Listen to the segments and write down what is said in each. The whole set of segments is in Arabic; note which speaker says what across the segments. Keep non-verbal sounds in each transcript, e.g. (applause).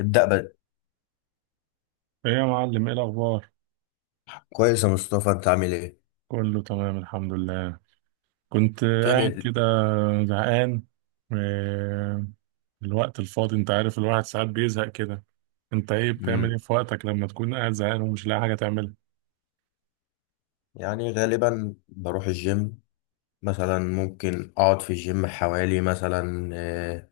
Speaker 1: ابدأ بقى.
Speaker 2: ايه يا معلم، ايه الاخبار؟
Speaker 1: كويس يا مصطفى، انت عامل ايه؟
Speaker 2: كله تمام، الحمد لله. كنت قاعد
Speaker 1: تعمل.
Speaker 2: كده زهقان، آه، الوقت الفاضي انت عارف، الواحد ساعات بيزهق كده. انت ايه بتعمل،
Speaker 1: امم
Speaker 2: ايه في وقتك لما تكون قاعد زهقان ومش لاقي حاجه تعملها؟
Speaker 1: يعني غالبا بروح الجيم. مثلا ممكن اقعد في الجيم حوالي مثلا،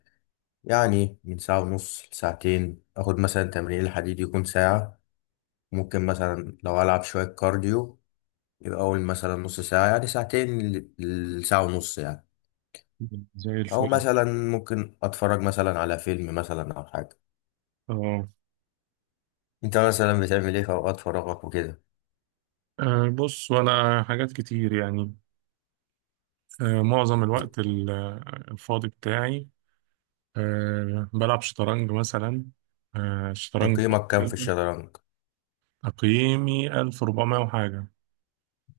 Speaker 1: يعني من ساعة ونص لساعتين. اخد مثلا تمرين الحديد يكون ساعة. ممكن مثلا لو العب شوية كارديو، يبقى اول مثلا نص ساعة، يعني ساعتين لساعة ونص يعني.
Speaker 2: زي
Speaker 1: او
Speaker 2: الفل.
Speaker 1: مثلا ممكن اتفرج مثلا على فيلم مثلا او حاجة.
Speaker 2: اه،
Speaker 1: انت مثلا بتعمل ايه في اوقات فراغك وكده؟
Speaker 2: بص، وانا حاجات كتير يعني. معظم الوقت الفاضي بتاعي، بلعب شطرنج مثلا. الشطرنج
Speaker 1: تقييمك كام في الشطرنج؟
Speaker 2: تقييمي 1400 وحاجه.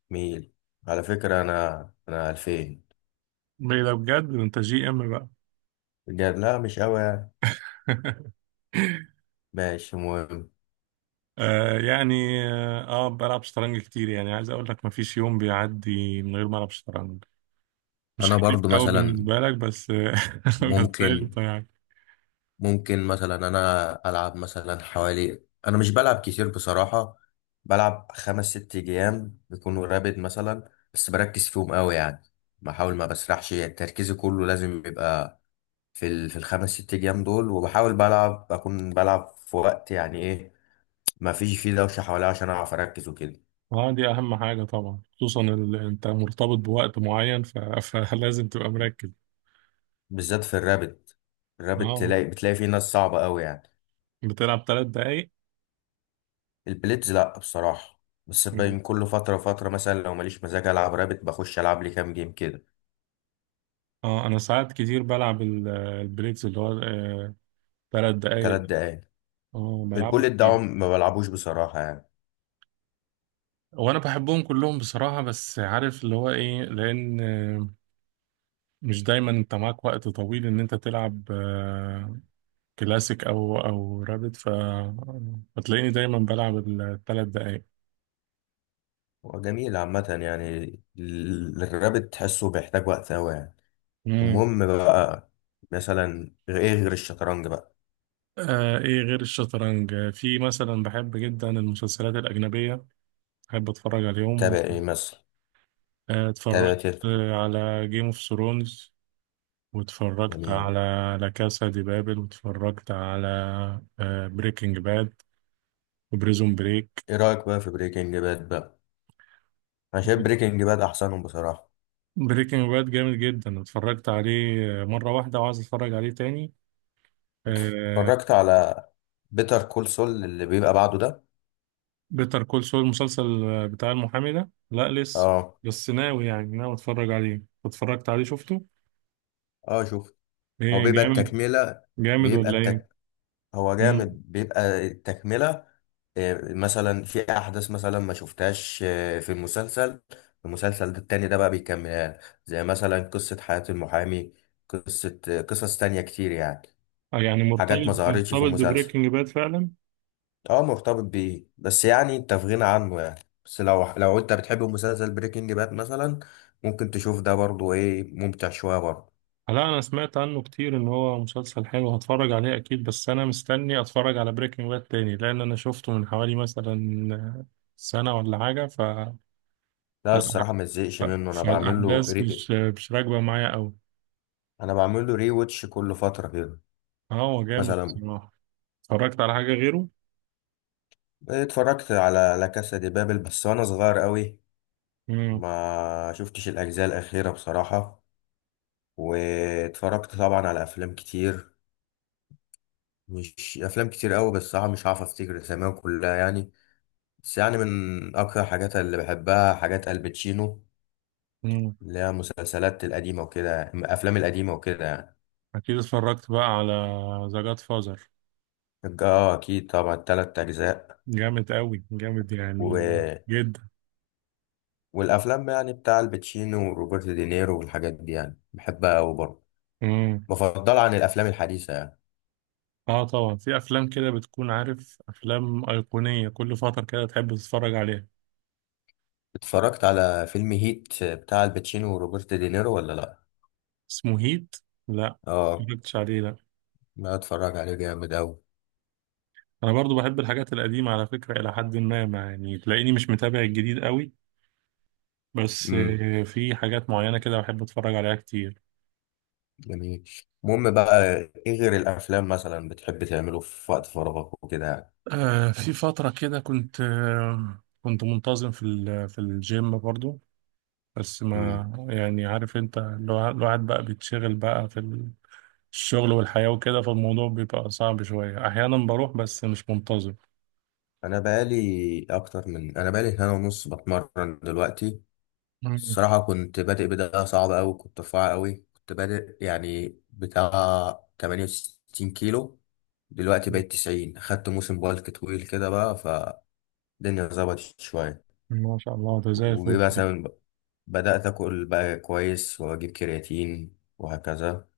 Speaker 1: ميل. على فكرة أنا 2000.
Speaker 2: ده بجد، ده انت جي ام بقى.
Speaker 1: بجد لا، مش أوي يعني.
Speaker 2: (laughs)
Speaker 1: ماشي مهم.
Speaker 2: يعني بلعب شطرنج كتير، يعني عايز اقول لك مفيش يوم بيعدي من غير ما العب شطرنج. مش
Speaker 1: أنا
Speaker 2: حريف
Speaker 1: برضو
Speaker 2: قوي
Speaker 1: مثلا
Speaker 2: بالنسبه لك بس (laughs) بس.
Speaker 1: ممكن
Speaker 2: قشطه يعني.
Speaker 1: ممكن مثلا أنا ألعب مثلا حوالي. أنا مش بلعب كتير بصراحة. بلعب خمس ست جيام بيكونوا رابد مثلا، بس بركز فيهم أوي يعني. بحاول ما بسرحش، تركيزي كله لازم يبقى في الخمس ست جيام دول. وبحاول بلعب، أكون بلعب في وقت يعني إيه، ما فيش فيه دوشة حواليا عشان أعرف أركز وكده.
Speaker 2: اه، دي اهم حاجه طبعا، خصوصا انت مرتبط بوقت معين (laughs) فلازم تبقى مركز.
Speaker 1: بالذات في الرابت. الرابت
Speaker 2: اه،
Speaker 1: بتلاقي فيه ناس صعبة قوي يعني.
Speaker 2: بتلعب ثلاث دقايق.
Speaker 1: البليتز لأ بصراحة، بس باين كل فترة فترة مثلا لو ماليش مزاج ألعب رابت بخش ألعب لي كام جيم كده.
Speaker 2: اه انا ساعات كتير بلعب البريكس اللي هو ثلاث دقايق
Speaker 1: تلات
Speaker 2: دي.
Speaker 1: دقايق.
Speaker 2: اه بلعبه
Speaker 1: البوليت ده
Speaker 2: كتير.
Speaker 1: ما بلعبوش بصراحة يعني.
Speaker 2: وانا بحبهم كلهم بصراحة، بس عارف اللي هو ايه، لان مش دايما انت معاك وقت طويل ان انت تلعب كلاسيك او رابد، فتلاقيني دايما بلعب الثلاث دقايق.
Speaker 1: هو جميل عامة يعني. الرابت تحسه بيحتاج وقت أوي يعني.
Speaker 2: مم.
Speaker 1: المهم بقى، مثلا إيه غير الشطرنج بقى؟
Speaker 2: ايه غير الشطرنج؟ في مثلا بحب جدا المسلسلات الأجنبية، بحب اتفرج
Speaker 1: تابع
Speaker 2: عليهم.
Speaker 1: إيه مثلا؟
Speaker 2: اتفرجت
Speaker 1: تابع تلت.
Speaker 2: على جيم اوف ثرونز، واتفرجت
Speaker 1: جميل.
Speaker 2: على لا كاسا دي بابل، واتفرجت على بريكنج باد وبريزون بريك.
Speaker 1: إيه رأيك بقى في بريكنج باد بقى؟ أنا شايف بريكنج باد أحسنهم بصراحة.
Speaker 2: بريكنج باد جامد جدا، اتفرجت عليه مرة واحدة وعايز اتفرج عليه تاني. آه،
Speaker 1: اتفرجت على بيتر كول سول اللي بيبقى بعده ده؟
Speaker 2: بيتر كول سول، المسلسل بتاع المحامي ده، لا لسه،
Speaker 1: اه.
Speaker 2: بس ناوي يعني ناوي اتفرج عليه. اتفرجت عليه، شفته؟
Speaker 1: اه شوف، هو
Speaker 2: ايه،
Speaker 1: بيبقى
Speaker 2: جامد
Speaker 1: التكملة.
Speaker 2: جامد
Speaker 1: بيبقى
Speaker 2: ولا ايه؟
Speaker 1: التك هو
Speaker 2: مم.
Speaker 1: جامد، بيبقى التكملة. مثلا في احداث مثلا ما شفتهاش في المسلسل. المسلسل ده التاني ده بقى بيكملها. زي مثلا قصة حياة المحامي. قصة قصص تانية كتير يعني.
Speaker 2: يعني مرتبط،
Speaker 1: حاجات ما ظهرتش في
Speaker 2: مرتبط
Speaker 1: المسلسل.
Speaker 2: ببريكنج باد فعلا.
Speaker 1: اه مرتبط بيه، بس يعني انت في غنى عنه يعني، بس لو انت بتحب مسلسل بريكنج باد مثلا ممكن تشوف ده برضو، ايه ممتع شويه برضو.
Speaker 2: لا، انا سمعت عنه كتير ان هو مسلسل حلو، هتفرج عليه اكيد، بس انا مستني اتفرج على بريكنج باد تاني، لان انا شفته من حوالي مثلا سنة ولا حاجة،
Speaker 1: ده الصراحه
Speaker 2: فالأح-
Speaker 1: ما تزهقش
Speaker 2: ف-
Speaker 1: منه، انا بعمل له
Speaker 2: فالأحداث مش راكبة معايا أوي.
Speaker 1: انا بعمل له ري واتش كل فتره كده.
Speaker 2: اه، هو جامد
Speaker 1: مثلا
Speaker 2: بصراحة. اتفرجت على حاجة غيره؟
Speaker 1: اتفرجت على لا كاسا دي بابل بس وانا صغير قوي.
Speaker 2: مم.
Speaker 1: ما شفتش الاجزاء الاخيره بصراحه. واتفرجت طبعا على افلام كتير. مش افلام كتير قوي بس صراحه مش هعرف افتكر اساميهم كلها يعني. بس يعني من أكتر حاجات اللي بحبها حاجات الباتشينو،
Speaker 2: مم.
Speaker 1: اللي هي المسلسلات القديمة وكده الأفلام القديمة وكده يعني.
Speaker 2: أكيد اتفرجت بقى على ذا جاد فازر.
Speaker 1: اه أكيد طبعا تلات أجزاء.
Speaker 2: جامد أوي، جامد يعني
Speaker 1: و...
Speaker 2: جدا.
Speaker 1: والأفلام يعني بتاع الباتشينو وروبرت دينيرو والحاجات دي يعني بحبها أوي برضه.
Speaker 2: مم.
Speaker 1: بفضلها عن الأفلام الحديثة يعني.
Speaker 2: اه طبعا، في أفلام كده بتكون عارف، أفلام أيقونية كل فترة كده تحب تتفرج عليها.
Speaker 1: اتفرجت على فيلم هيت بتاع الباتشينو وروبرت دينيرو ولا لأ؟
Speaker 2: اسمه هيت؟ لا،
Speaker 1: اه.
Speaker 2: مجبتش عليه، لا.
Speaker 1: لا اتفرج عليه جامد أوي.
Speaker 2: أنا برضو بحب الحاجات القديمة على فكرة، إلى حد ما يعني تلاقيني مش متابع الجديد أوي، بس
Speaker 1: امم
Speaker 2: في حاجات معينة كده بحب أتفرج عليها كتير.
Speaker 1: جميل. المهم بقى، ايه غير الأفلام مثلا بتحب تعمله في وقت فراغك وكده؟
Speaker 2: في فترة كده كنت كنت منتظم في في الجيم برضو، بس
Speaker 1: يعني
Speaker 2: ما يعني عارف أنت الواحد بقى بيتشغل بقى في الشغل والحياة وكده، فالموضوع بيبقى صعب شوية، أحيانا بروح بس مش منتظم.
Speaker 1: انا بقالي سنه ونص بتمرن دلوقتي.
Speaker 2: مم.
Speaker 1: الصراحه كنت بادئ بدايه صعبه قوي، كنت رفيع قوي، كنت بادئ يعني بتاع 68 كيلو. دلوقتي بقيت 90. خدت موسم بالك طويل كده بقى فالدنيا، ظبطت شويه.
Speaker 2: ما شاء الله، ده زي الفل.
Speaker 1: ومثلا بدات اكل بقى كويس واجيب كرياتين وهكذا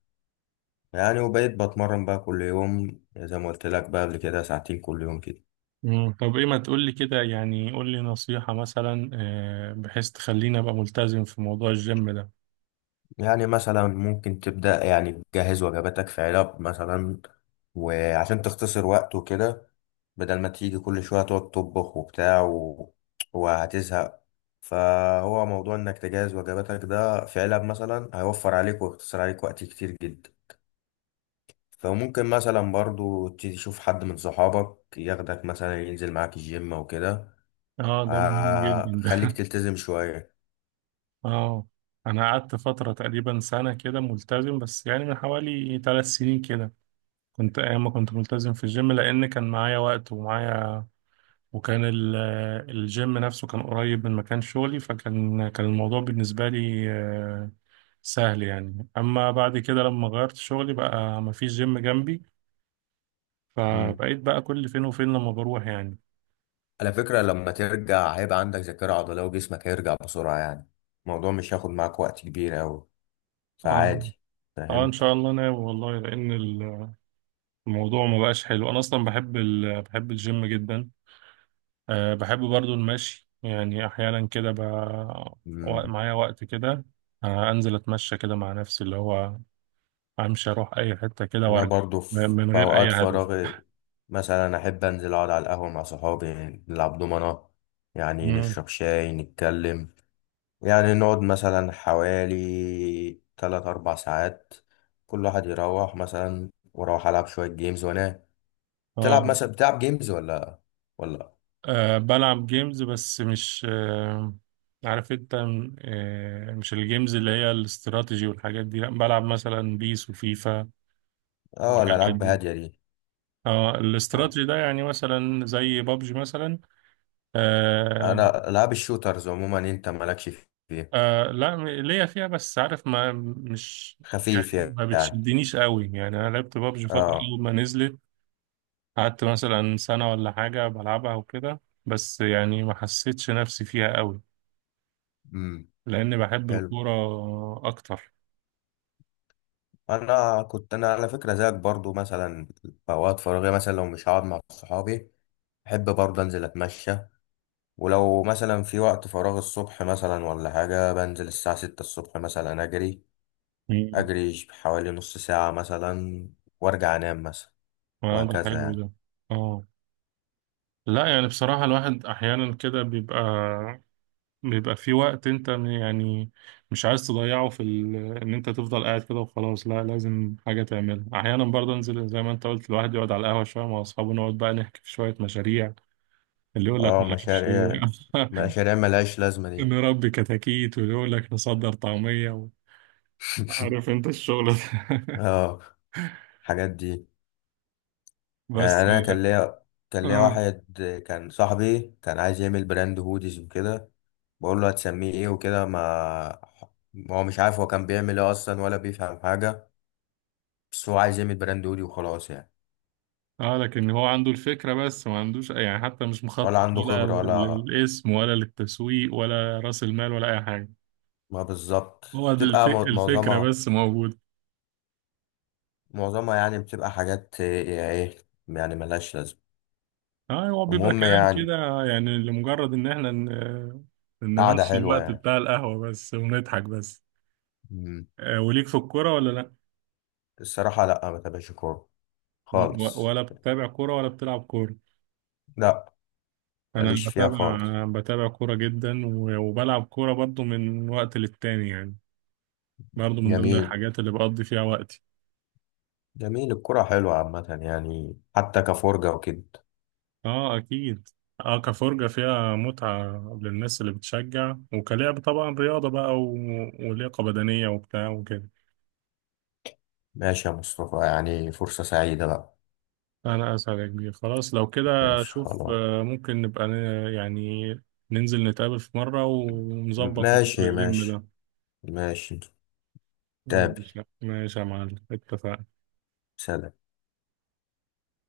Speaker 1: يعني. وبقيت بتمرن بقى كل يوم زي ما قلت لك بقى قبل كده، ساعتين كل يوم كده.
Speaker 2: مم. طب إيه، ما تقولي كده، يعني قولي نصيحة مثلا بحيث تخليني أبقى ملتزم في موضوع الجيم ده.
Speaker 1: يعني مثلا ممكن تبدأ يعني تجهز وجباتك في علب مثلا، وعشان تختصر وقت وكده. بدل ما تيجي كل شوية تقعد تطبخ وبتاع وهتزهق. فهو موضوع انك تجهز وجباتك ده في علب مثلا هيوفر عليك ويختصر عليك وقت كتير جدا. فممكن مثلا برضو تشوف حد من صحابك ياخدك مثلا ينزل معاك الجيم وكده.
Speaker 2: اه، ده مهم جدا.
Speaker 1: خليك تلتزم شوية.
Speaker 2: اه، انا قعدت فتره تقريبا سنه كده ملتزم، بس يعني من حوالي ثلاث سنين كده كنت، ايام ما كنت ملتزم في الجيم، لان كان معايا وقت ومعايا، وكان ال- الجيم نفسه كان قريب من مكان شغلي، فكان الموضوع بالنسبه لي سهل يعني. اما بعد كده لما غيرت شغلي بقى مفيش جيم جنبي، فبقيت بقى كل فين وفين لما بروح يعني.
Speaker 1: على فكرة لما ترجع هيبقى عندك ذاكرة عضلية وجسمك هيرجع بسرعة يعني. الموضوع مش هياخد معاك وقت كبير أوي،
Speaker 2: اه.
Speaker 1: فعادي.
Speaker 2: اه ان
Speaker 1: فاهم.
Speaker 2: شاء الله، ناوي والله لان الموضوع ما بقاش حلو، انا اصلا بحب بحب الجيم جدا. أه بحب برضو المشي، يعني أحيانا كده
Speaker 1: مم.
Speaker 2: معايا وقت كده، أه أنزل أتمشى كده مع نفسي، اللي هو أمشي أروح أي حتة كده
Speaker 1: أنا
Speaker 2: وأرجع،
Speaker 1: برضو في
Speaker 2: من
Speaker 1: في
Speaker 2: غير
Speaker 1: أوقات
Speaker 2: أي هدف.
Speaker 1: فراغي مثلا أحب أنزل أقعد على القهوة مع صحابي. نلعب دومنة. يعني
Speaker 2: مم.
Speaker 1: نشرب شاي، نتكلم يعني. نقعد مثلا حوالي تلات أربع ساعات، كل واحد يروح مثلا وأروح ألعب شوية جيمز وأنام.
Speaker 2: أه
Speaker 1: تلعب مثلا، بتلعب جيمز ولا.
Speaker 2: أه، بلعب جيمز، بس مش عارف أنت م- أه مش الجيمز اللي هي الاستراتيجي والحاجات دي، لأ، بلعب مثلا بيس وفيفا
Speaker 1: اه
Speaker 2: والحاجات
Speaker 1: الألعاب
Speaker 2: دي.
Speaker 1: هادية دي.
Speaker 2: اه
Speaker 1: آه.
Speaker 2: الاستراتيجي ده، يعني مثلا زي بابجي مثلا. آه،
Speaker 1: انا العاب الشوترز عموما انت مالكش فيها.
Speaker 2: لا، ليا فيها، بس عارف ما مش
Speaker 1: خفيف
Speaker 2: يعني، ما
Speaker 1: يعني.
Speaker 2: بتشدنيش قوي يعني. انا لعبت بابجي فترة
Speaker 1: اه.
Speaker 2: اول ما نزلت، قعدت مثلا سنة ولا حاجة بلعبها وكده، بس يعني ما حسيتش نفسي فيها قوي
Speaker 1: امم
Speaker 2: لاني بحب
Speaker 1: حلو.
Speaker 2: الكورة اكتر.
Speaker 1: انا على فكره زيك برضو مثلا في اوقات فراغي مثلا لو مش هقعد مع صحابي بحب برضو انزل اتمشى. ولو مثلا في وقت فراغ الصبح مثلا ولا حاجه بنزل الساعه 6 الصبح مثلا اجري.
Speaker 2: امم
Speaker 1: حوالي نص ساعه مثلا وارجع انام مثلا
Speaker 2: ده
Speaker 1: وهكذا
Speaker 2: حلو ده.
Speaker 1: يعني.
Speaker 2: اه. لا يعني بصراحة، الواحد احيانا كده بيبقى في وقت انت يعني مش عايز تضيعه في ان انت تفضل قاعد كده وخلاص، لا لازم حاجة تعملها، احيانا برضه انزل زي ما انت قلت، الواحد يقعد على القهوة شوية مع اصحابه، نقعد بقى نحكي في شوية مشاريع، اللي يقول لك
Speaker 1: اه
Speaker 2: معرفش ايه،
Speaker 1: مشاريع. مشاريع ملهاش لازمه
Speaker 2: (laughs)
Speaker 1: دي.
Speaker 2: نربي كتاكيت، واللي يقول لك نصدر طعمية عارف انت الشغل
Speaker 1: (laughs)
Speaker 2: ده.
Speaker 1: اه الحاجات دي.
Speaker 2: (laughs) بس.
Speaker 1: انا كان ليا
Speaker 2: اه.
Speaker 1: واحد كان صاحبي كان عايز يعمل براند هوديز وكده. بقول له هتسميه ايه وكده. ما هو مش عارف هو كان بيعمل ايه اصلا ولا بيفهم حاجه، بس هو عايز يعمل براند هودي وخلاص يعني.
Speaker 2: اه لكن هو عنده الفكرة، بس ما عندوش يعني، حتى مش
Speaker 1: ولا
Speaker 2: مخطط
Speaker 1: عنده
Speaker 2: ولا
Speaker 1: خبره ولا.
Speaker 2: للاسم ولا للتسويق ولا رأس المال ولا اي حاجة.
Speaker 1: ما بالظبط.
Speaker 2: هو ده
Speaker 1: بتبقى
Speaker 2: الفكرة بس موجودة.
Speaker 1: معظمها يعني بتبقى حاجات ايه يعني ملهاش لازمه.
Speaker 2: اه، هو بيبقى
Speaker 1: المهم
Speaker 2: كلام كده،
Speaker 1: يعني.
Speaker 2: يعني لمجرد ان احنا
Speaker 1: قعده
Speaker 2: نمشي
Speaker 1: حلوه
Speaker 2: الوقت
Speaker 1: يعني.
Speaker 2: بتاع القهوة بس، ونضحك بس.
Speaker 1: مم.
Speaker 2: وليك في الكورة ولا لا؟
Speaker 1: الصراحه لا ما تابعش كوره خالص.
Speaker 2: ولا بتتابع كورة ولا بتلعب كورة؟
Speaker 1: لا
Speaker 2: انا
Speaker 1: ماليش فيها
Speaker 2: بتابع،
Speaker 1: خالص.
Speaker 2: بتابع كورة جدا، وبلعب كورة برضو من وقت للتاني يعني، برضو من ضمن والله
Speaker 1: جميل.
Speaker 2: الحاجات اللي بقضي فيها وقتي.
Speaker 1: جميل الكرة حلوة عامة يعني حتى كفرجة وكده.
Speaker 2: اه اكيد. اه كفرجة فيها متعة للناس اللي بتشجع، وكلعب طبعا رياضة بقى ولياقة بدنية وبتاع وكده.
Speaker 1: ماشي يا مصطفى، يعني فرصة سعيدة بقى.
Speaker 2: أنا أسعد يا كبير، خلاص لو كده
Speaker 1: ماشي
Speaker 2: شوف،
Speaker 1: خلاص.
Speaker 2: ممكن نبقى يعني ننزل نتقابل في مرة ونظبط موضوع
Speaker 1: ماشي،
Speaker 2: الجيم
Speaker 1: ماشي،
Speaker 2: ده.
Speaker 1: ماشي. تابع.
Speaker 2: ماشي ماشي يا معلم، اتفقنا.
Speaker 1: سلام.